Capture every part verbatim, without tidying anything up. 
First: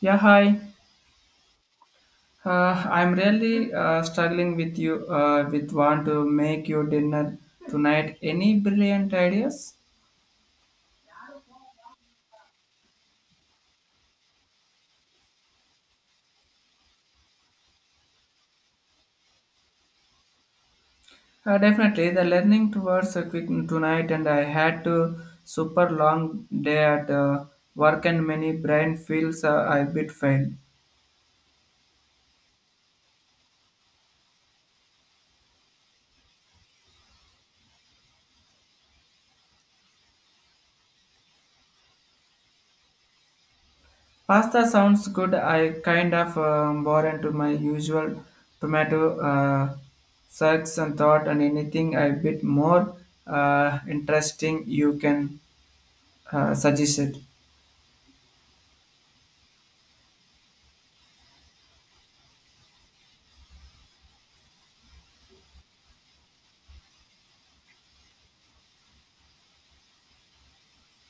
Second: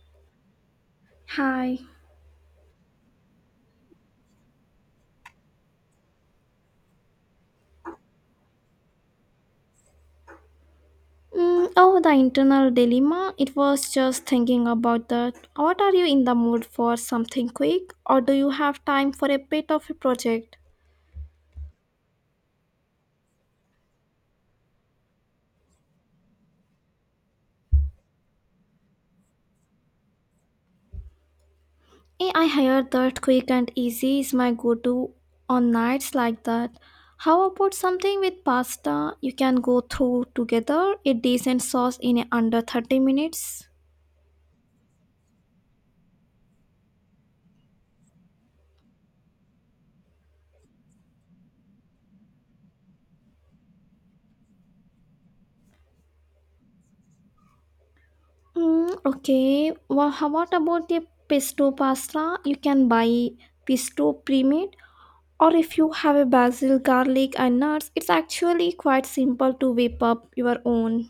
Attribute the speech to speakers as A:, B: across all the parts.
A: Yeah, hi.
B: Hi.
A: Uh, I'm really uh, struggling with you uh, with want to make your dinner tonight. Any brilliant ideas?
B: Mm, oh, the internal dilemma. It was just thinking about that. What are you in the mood for? Something quick, or do you have time for a bit of a project?
A: Uh, definitely, the learning towards a quick tonight, and I had to super long day at uh, work, and many brain feels uh, a bit failed.
B: Eh, I heard that quick and easy is my go-to on nights like that. How about something with pasta? You can go through together a decent sauce in under thirty minutes.
A: Pasta sounds good. I kind of um, bore into my usual tomato uh, search and thought, and anything a bit more uh, interesting you can uh, suggested,
B: Mm, okay. Well, how what about the pesto pasta? You can buy pesto pre or if you have a basil, garlic, and nuts, it's actually quite simple to whip up your own.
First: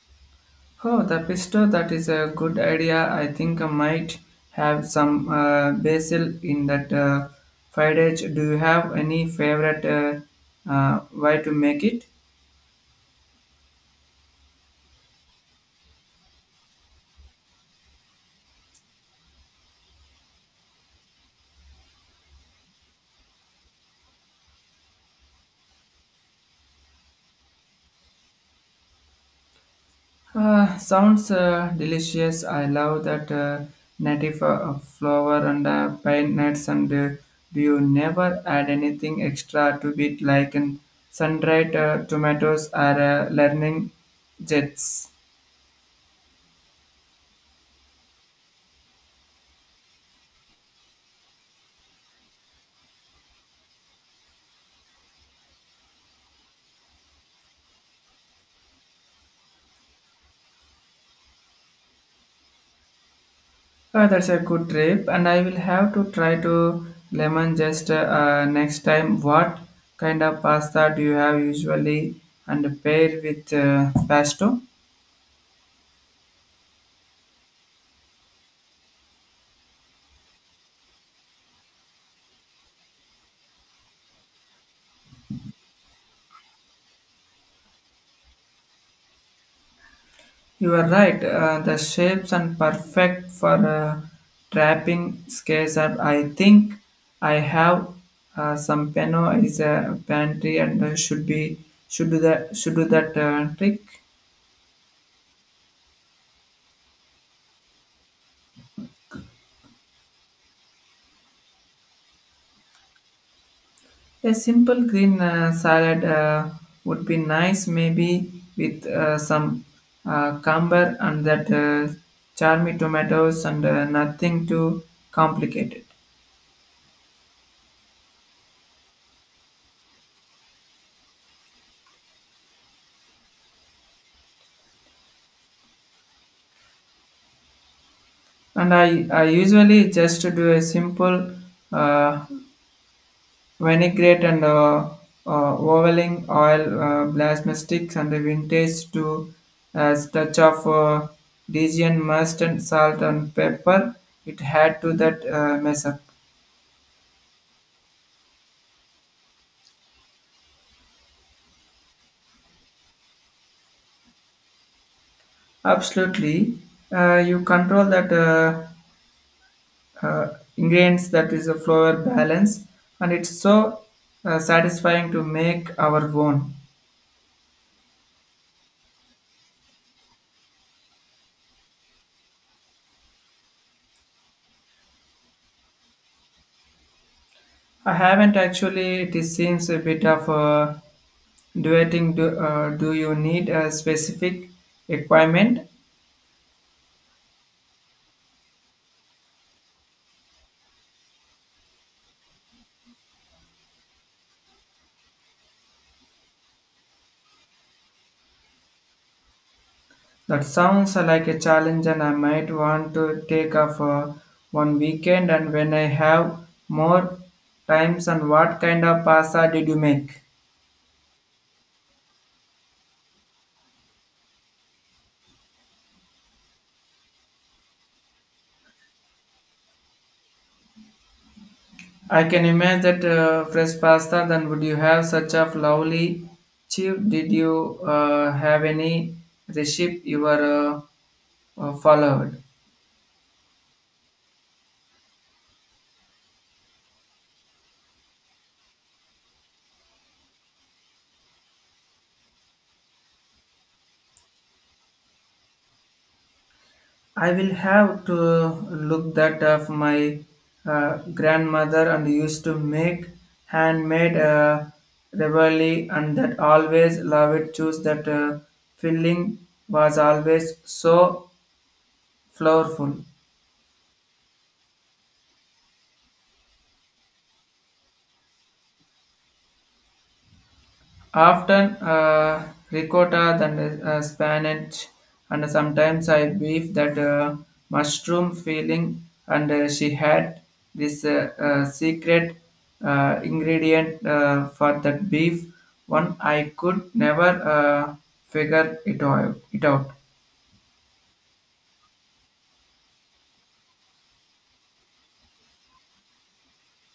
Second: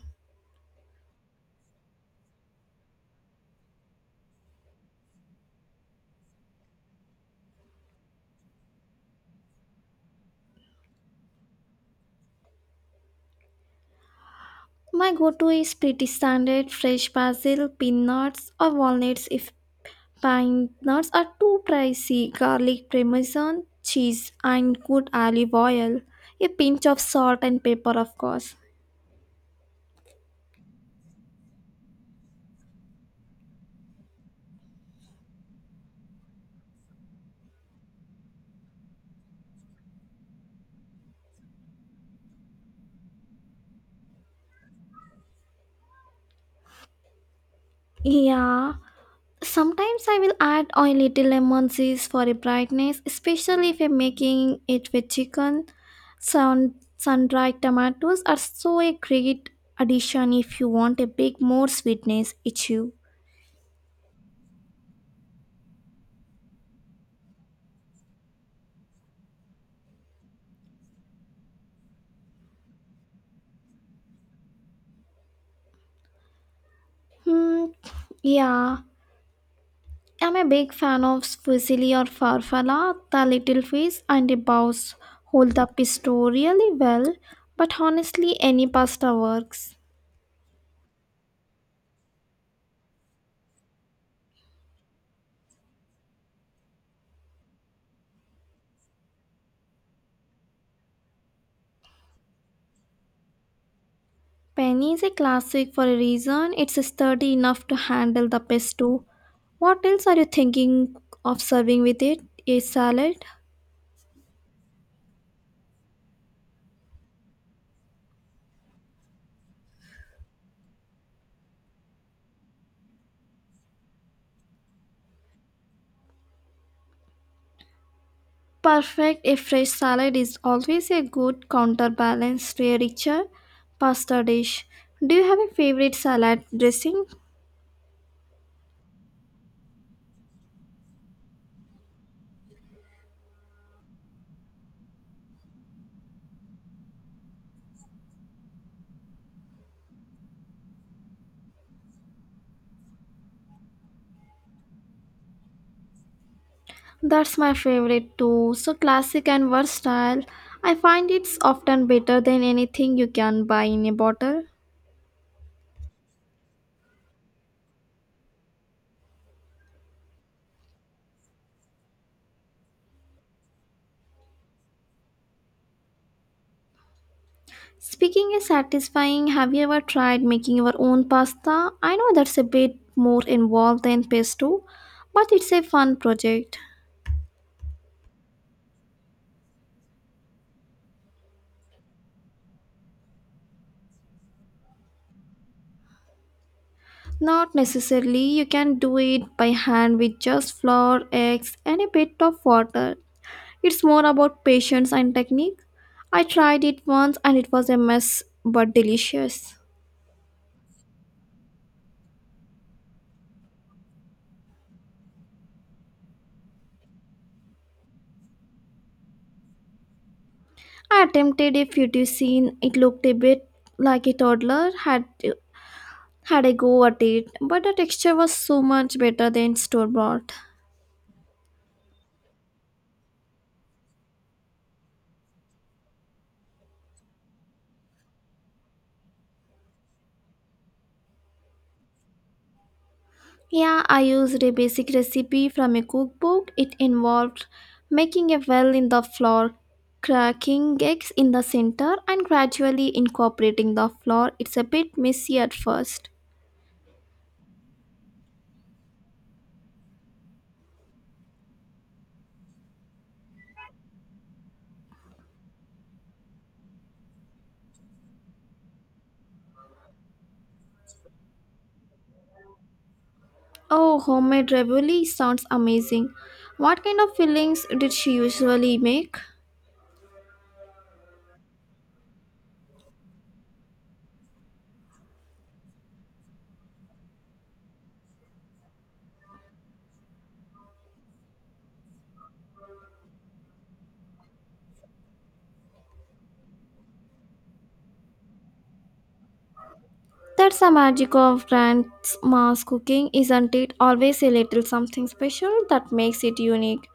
A: oh, the pesto, that is a good idea. I think I might have some uh, basil in that uh, fried edge. Do you have any favorite uh, uh, way to make it?
B: My go to is pretty standard fresh basil, peanuts, or walnuts if pine nuts are too pricey, garlic, parmesan, cheese, and good olive oil. A pinch of salt and pepper, of course.
A: Uh, sounds uh, delicious. I love that uh, native uh, flour and uh, pine nuts. And uh, do you never add anything extra to it, like an sun-dried uh, tomatoes or uh, learning jets?
B: Yeah, sometimes I will add a little lemon zest for a brightness, especially if I'm making it with chicken. Sun sun-dried tomatoes are so a great addition if you want a bit more sweetness issue.
A: Oh, that's a good trip, and I will have to try to lemon just uh, next time. What kind of pasta do you have usually and pair with uh, pesto?
B: Hmm, yeah. I'm a big fan of fusilli or farfalla, the little fish and the bows hold up the story really well, but honestly any pasta works.
A: You are right, uh, the shapes are perfect for uh, trapping scales. Up. I think I have uh, some peno is a pantry and uh, should be should do that should do that uh, trick.
B: Penny is a classic for a reason. It's sturdy enough to handle the pesto. What else are you thinking of serving with it? A salad?
A: A simple green uh, salad uh, would be nice, maybe with uh, some uh, cucumber and that uh, charmy tomatoes and uh, nothing too complicated.
B: Perfect. A fresh salad is always a good counterbalance to a richer pasta dish. Do you have a favorite salad dressing?
A: And I, I usually just do a simple uh, vinaigrette and uh, uh, ovaling oil uh, blasmatics and the vintage to a touch of uh, Dijon mustard, salt and pepper. It had to that uh, mess up.
B: That's my favorite too. So classic and versatile. I find it's often better than anything you can buy in a bottle.
A: Absolutely. Uh, you control that uh, uh, ingredients that is a flavor balance, and it's so uh, satisfying to make our own.
B: Speaking is satisfying, have you ever tried making your own pasta? I know that's a bit more involved than pesto, but it's a fun project.
A: I haven't actually. It is seems a bit of uh, duetting. Do, uh, do you need a specific requirement?
B: Not necessarily, you can do it by hand with just flour, eggs, and a bit of water. It's more about patience and technique. I tried it once and it was a mess but delicious.
A: That sounds like a challenge, and I might want to take off uh, one weekend. And when I have more times, and what kind of pasta did you make?
B: I attempted a fettuccine, it looked a bit like a toddler had had a go at it, but the texture was so much better than store bought.
A: I can imagine that uh, fresh pasta. Then would you have such a lovely chip? Did you uh, have any recipe you were uh, uh, followed?
B: Yeah, I used a basic recipe from a cookbook. It involved making a well in the flour, cracking eggs in the center, and gradually incorporating the flour. It's a bit messy at first.
A: I will have to look that up. My uh, grandmother and used to make handmade uh, ravioli and that always love it. Choose that uh, filling was always so flavorful.
B: Oh, homemade ravioli sounds amazing. What kind of fillings did she usually make?
A: Often uh, ricotta than uh, spinach, and sometimes I beef that uh, mushroom filling. And uh, she had this uh, uh, secret uh, ingredient uh, for that beef, one I could never uh, figure it out. It out.
B: That's the magic of grand's mass cooking, isn't it? Always a little something special that makes it unique.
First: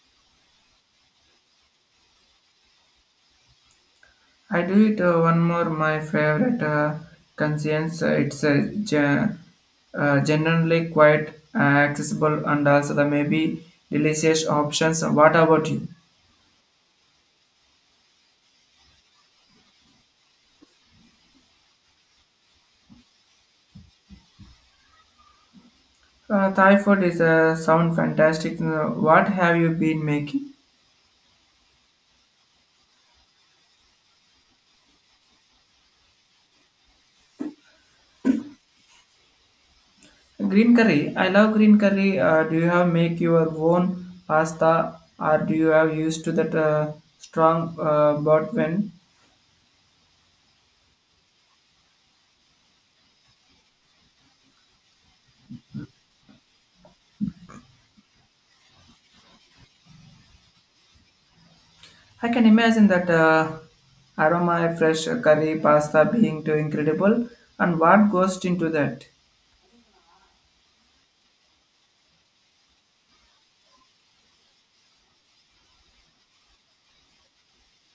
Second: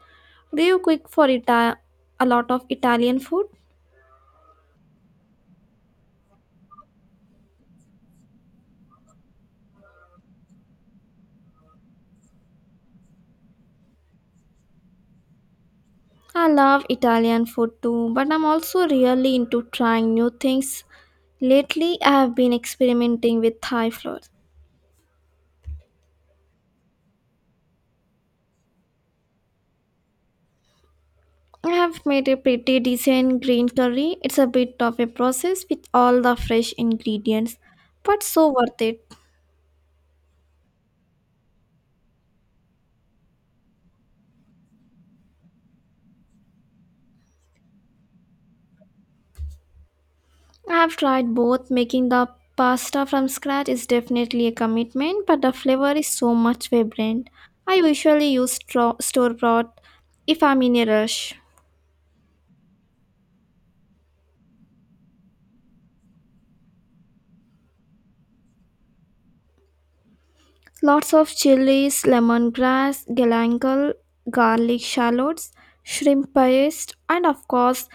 B: Do you cook for Ita- a lot of Italian food?
A: I do it uh, one more my favorite uh, conscience. Uh, It's uh, gen- uh, generally quite uh, accessible and also the maybe delicious options. What about you?
B: I love Italian food too, but I'm also really into trying new things. Lately, I have been experimenting with Thai flour.
A: Uh, Thai food is uh, sound fantastic. Uh, What have you been making?
B: I have made a pretty decent green curry. It's a bit of a process with all the fresh ingredients, but so worth it.
A: Green curry. I love green curry. Uh, do you have make your own pasta or do you have used to that uh, strong uh, bought when?
B: I have tried both. Making the pasta from scratch is definitely a commitment, but the flavor is so much vibrant. I usually use stro- store bought if I'm in a rush.
A: I can imagine that uh, aroma, fresh curry, pasta being too incredible. And what goes into that?
B: Lots of chilies, lemongrass, galangal, garlic shallots, shrimp paste, and of course,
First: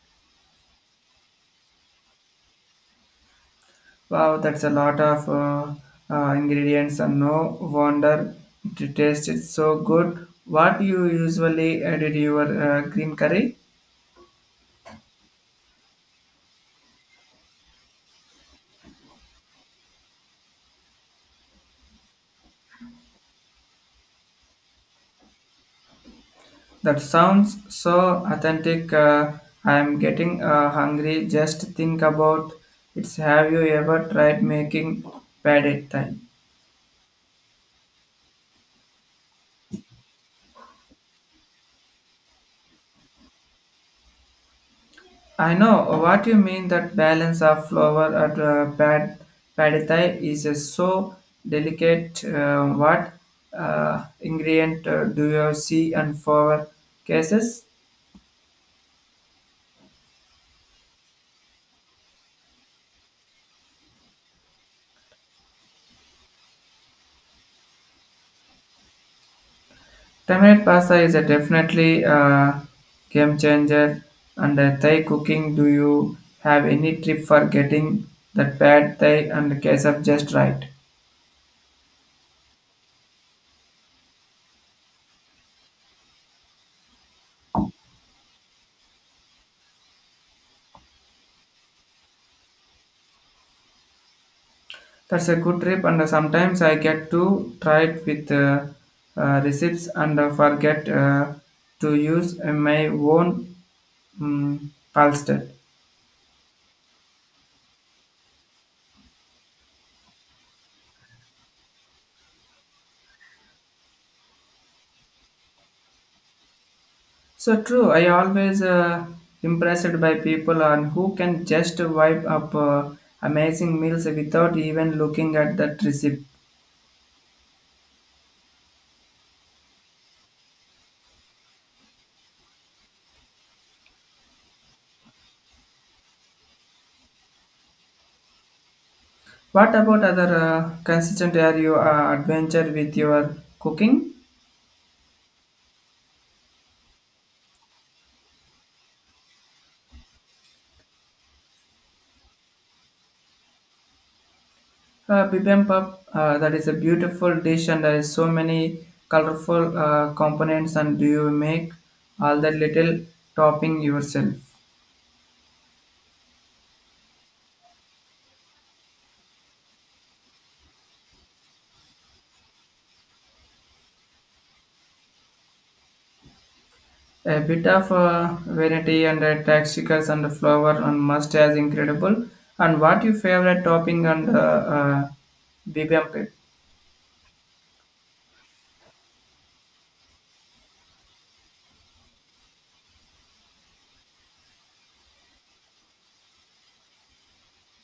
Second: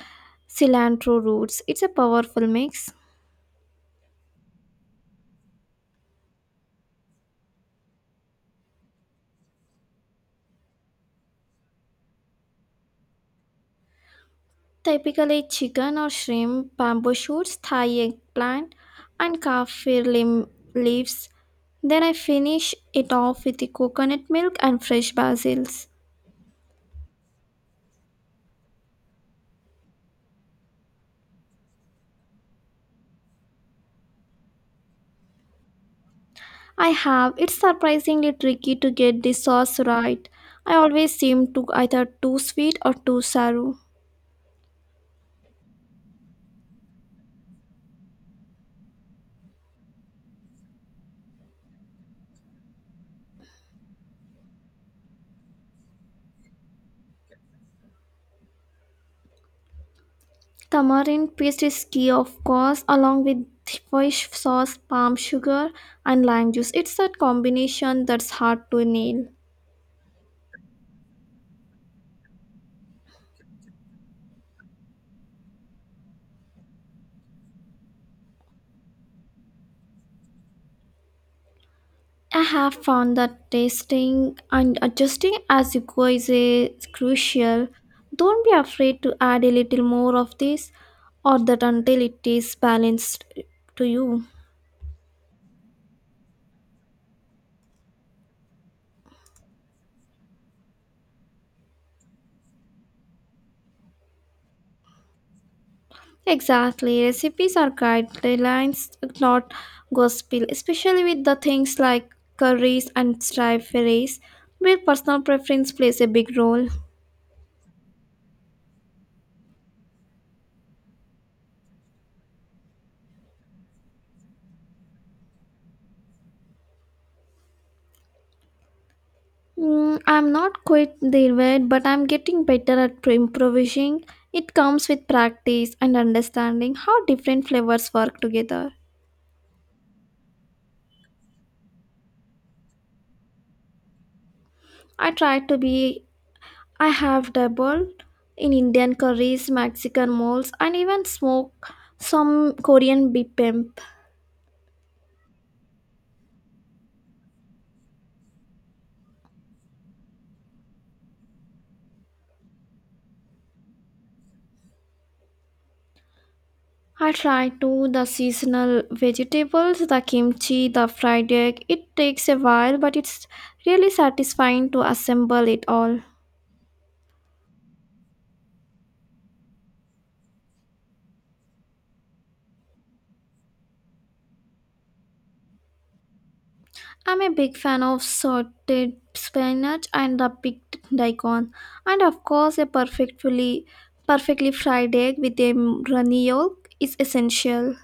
B: cilantro roots. It's a powerful mix.
A: Wow, that's a lot of uh, uh, ingredients, and no wonder it tasted so good. What you usually add to your uh, green curry?
B: Typically chicken or shrimp, bamboo shoots, Thai eggplant, and kaffir lim- leaves. Then I finish it off with the coconut milk and fresh basils.
A: That sounds so authentic. Uh, I am getting uh, hungry. Just think about it. Have you ever tried making pad thai?
B: I have. It's surprisingly tricky to get the sauce right. I always seem to either too sweet or too sour.
A: I know what you mean. That balance of flour at uh, pad pad thai is uh, so delicate. Uh, what uh, ingredient uh, do you see and for cases?
B: Tamarind paste is key, of course, along with fish sauce, palm sugar, and lime juice. It's that combination that's hard to nail.
A: Tamarind pasta is a definitely uh, game changer. And uh, Thai cooking, do you have any tip for getting that pad thai and the case just right?
B: I have found that testing and adjusting as you go is, is crucial. Don't be afraid to add a little more of this or that until it is balanced to you.
A: That's a good trip, and sometimes I get to try it with uh, uh, receipts and uh, forget uh, to use uh, my own um, palsted.
B: Exactly, recipes are guidelines, not gospel, especially with the things like curries and stir fries, where personal preference plays a big role.
A: So true. I always uh, impressed by people on who can just wipe up uh, amazing meals without even looking at that receipt.
B: Mm, I'm not quite there yet, but I'm getting better at pro- improvising. It comes with practice and understanding how different flavors work together.
A: What about other uh, consistent are you uh, adventure with your cooking?
B: I try to be, I have dabbled in Indian curries, Mexican moles, and even smoke some Korean bibimbap.
A: Uh, bibimbap, uh, that is a beautiful dish and there is so many colorful uh, components and do you make all that little topping yourself?
B: I try to the seasonal vegetables, the kimchi, the fried egg. It takes a while, but it's really satisfying to assemble it all.
A: A bit of uh, variety and uh, textures and the flour and mustard is incredible. And what your favorite topping and uh, uh, bibimbap?
B: I'm a big fan of sauteed spinach and the picked daikon, and of course, a perfectly perfectly fried egg with a runny yolk is essential.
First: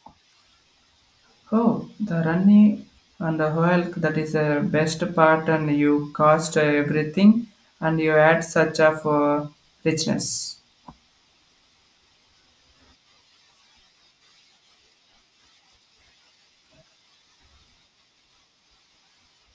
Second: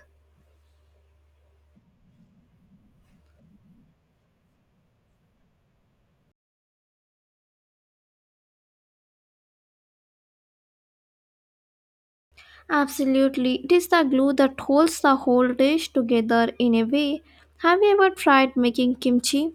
A: Oh, the runny and the oil that is the best part and you cost everything and you add such of uh, richness.
B: Absolutely, it is the glue that holds the whole dish together in a way. Have you ever tried making kimchi?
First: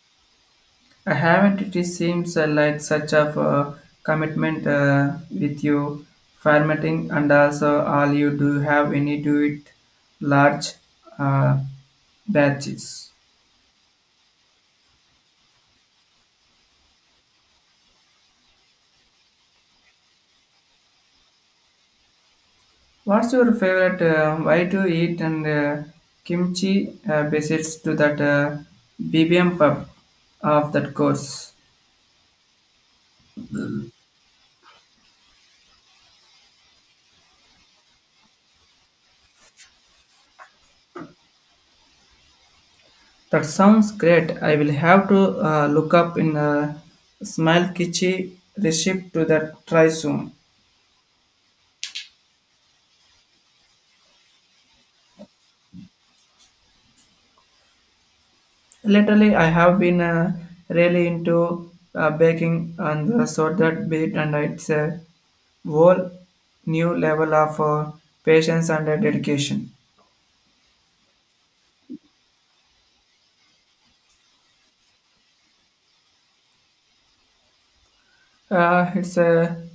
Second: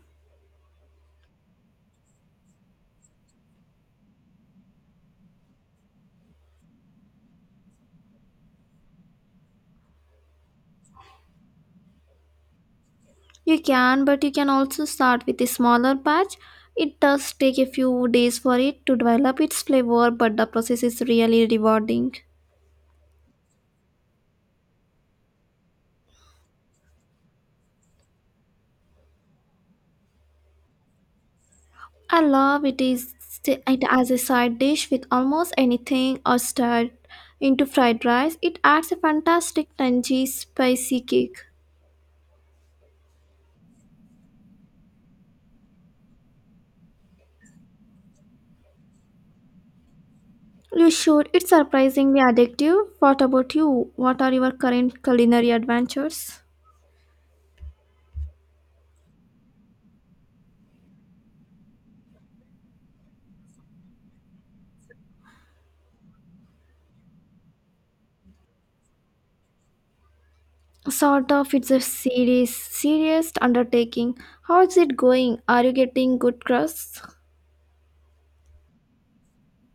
A: I haven't. It seems uh, like such of a commitment uh, with you formatting and also all you do have any do it large uh, batches.
B: You can, but you can also start with a smaller batch. It does take a few days for it to develop its flavor, but the process is really rewarding.
A: What's your favorite? Uh, why to eat and uh, kimchi uh, besides to that uh, bibimbap of that course?
B: I love it is st- it as a side dish with almost anything or stirred into fried rice. It adds a fantastic tangy spicy kick.
A: That sounds great. I will have to uh, look up in a small kitchen recipe to that try soon.
B: You should. It's surprisingly addictive. What about you? What are your current culinary adventures?
A: Lately, I have been uh, really into uh, baking and uh, so that bit, and it's a whole new level of uh, patience and uh, dedication.
B: Sort of. It's a serious, serious undertaking. How is it going? Are you getting good crusts?
A: Uh, it's a,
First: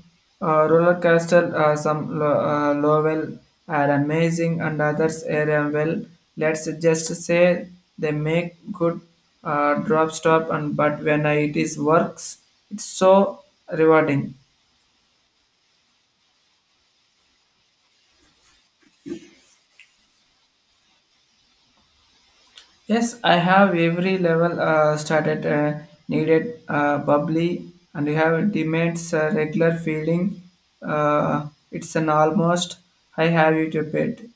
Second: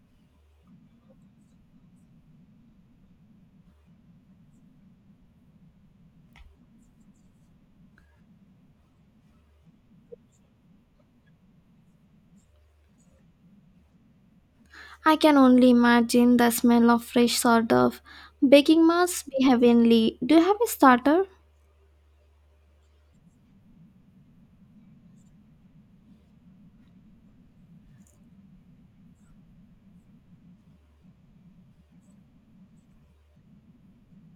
A: uh roller coaster. Uh, some lo- uh, level are amazing, and others are uh, well. Let's just say they make good uh, drop stop, and but when I, it is works, it's so rewarding.
B: I can only imagine the smell of fresh sort of baking must be heavenly. Do you have a starter?
A: Yes, I have every level uh, started uh, needed uh, bubbly, and you have demands uh, regular feeling. Uh, it's an almost I have you to bed.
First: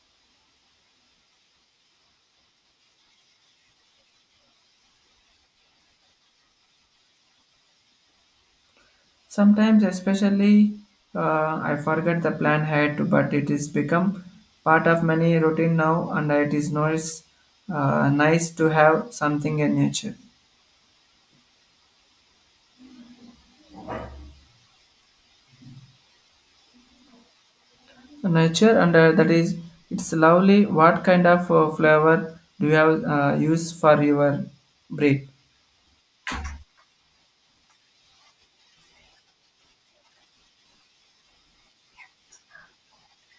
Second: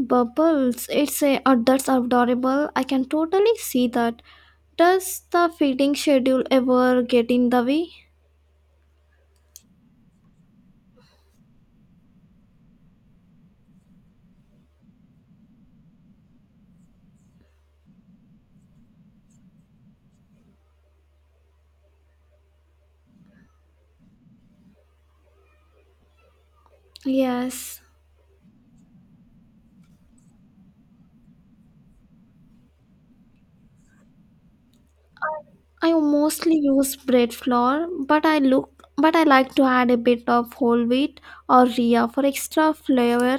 B: Bubbles, it's a oh, that's adorable. I can totally see that. Does the feeding schedule ever get in the way?
A: Sometimes, especially, uh, I forget the plan had to, but it is become part of many routine now, and it is nice, uh, nice to have something in nature.
B: Yes.
A: Nature and uh, that is it's lovely what kind of uh, flavor do you have uh, use for your bread
B: I mostly use bread flour, but I look but I like to add a bit of whole wheat or rhea for extra flavor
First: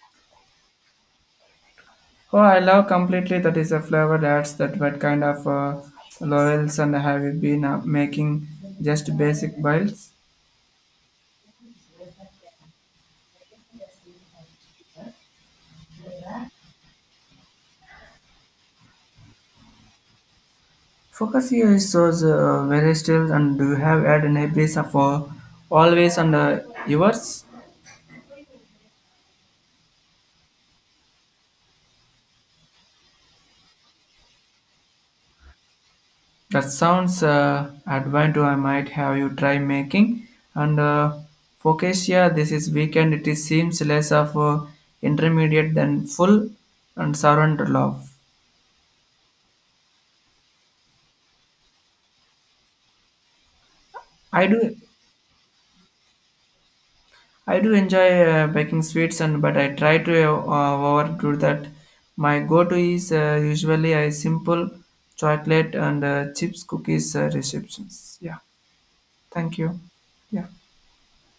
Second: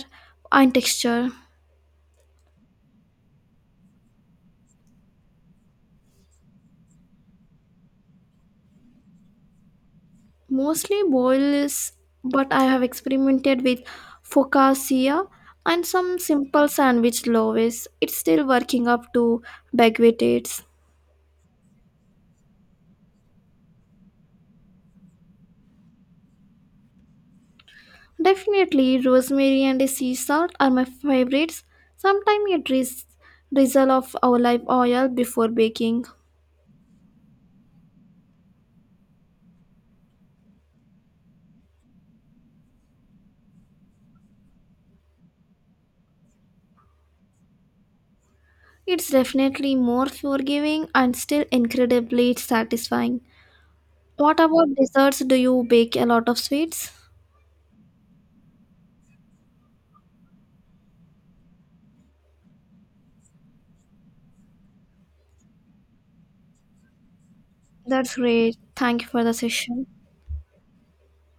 B: and texture.
A: oh I love completely that is a flavor adds that what kind of uh, laurels and have you been uh, making just basic bites
B: Mostly boils, but I have experimented with focaccia and some simple sandwich loaves. It's still working up to baguettes.
A: focus here is so so, uh, very still and do you have had any piece of uh, always and uh, yours
B: Definitely, rosemary and sea salt are my favorites. Sometimes a drizz- drizzle of olive oil before baking.
A: that sounds uh, advantage I might have you try making. And uh, focaccia this is weekend. It is seems less of a intermediate than full and servant love.
B: It's definitely more forgiving and still incredibly satisfying. What
A: I
B: about
A: do
B: desserts? Do you bake a lot of sweets?
A: I do enjoy uh, baking sweets and but I try to uh, overdo that. My go-to is uh, usually a simple chocolate and uh, chips cookies uh,
B: That's
A: receptions. Yeah,
B: great. Thank you for the
A: thank you.
B: session.
A: Yeah.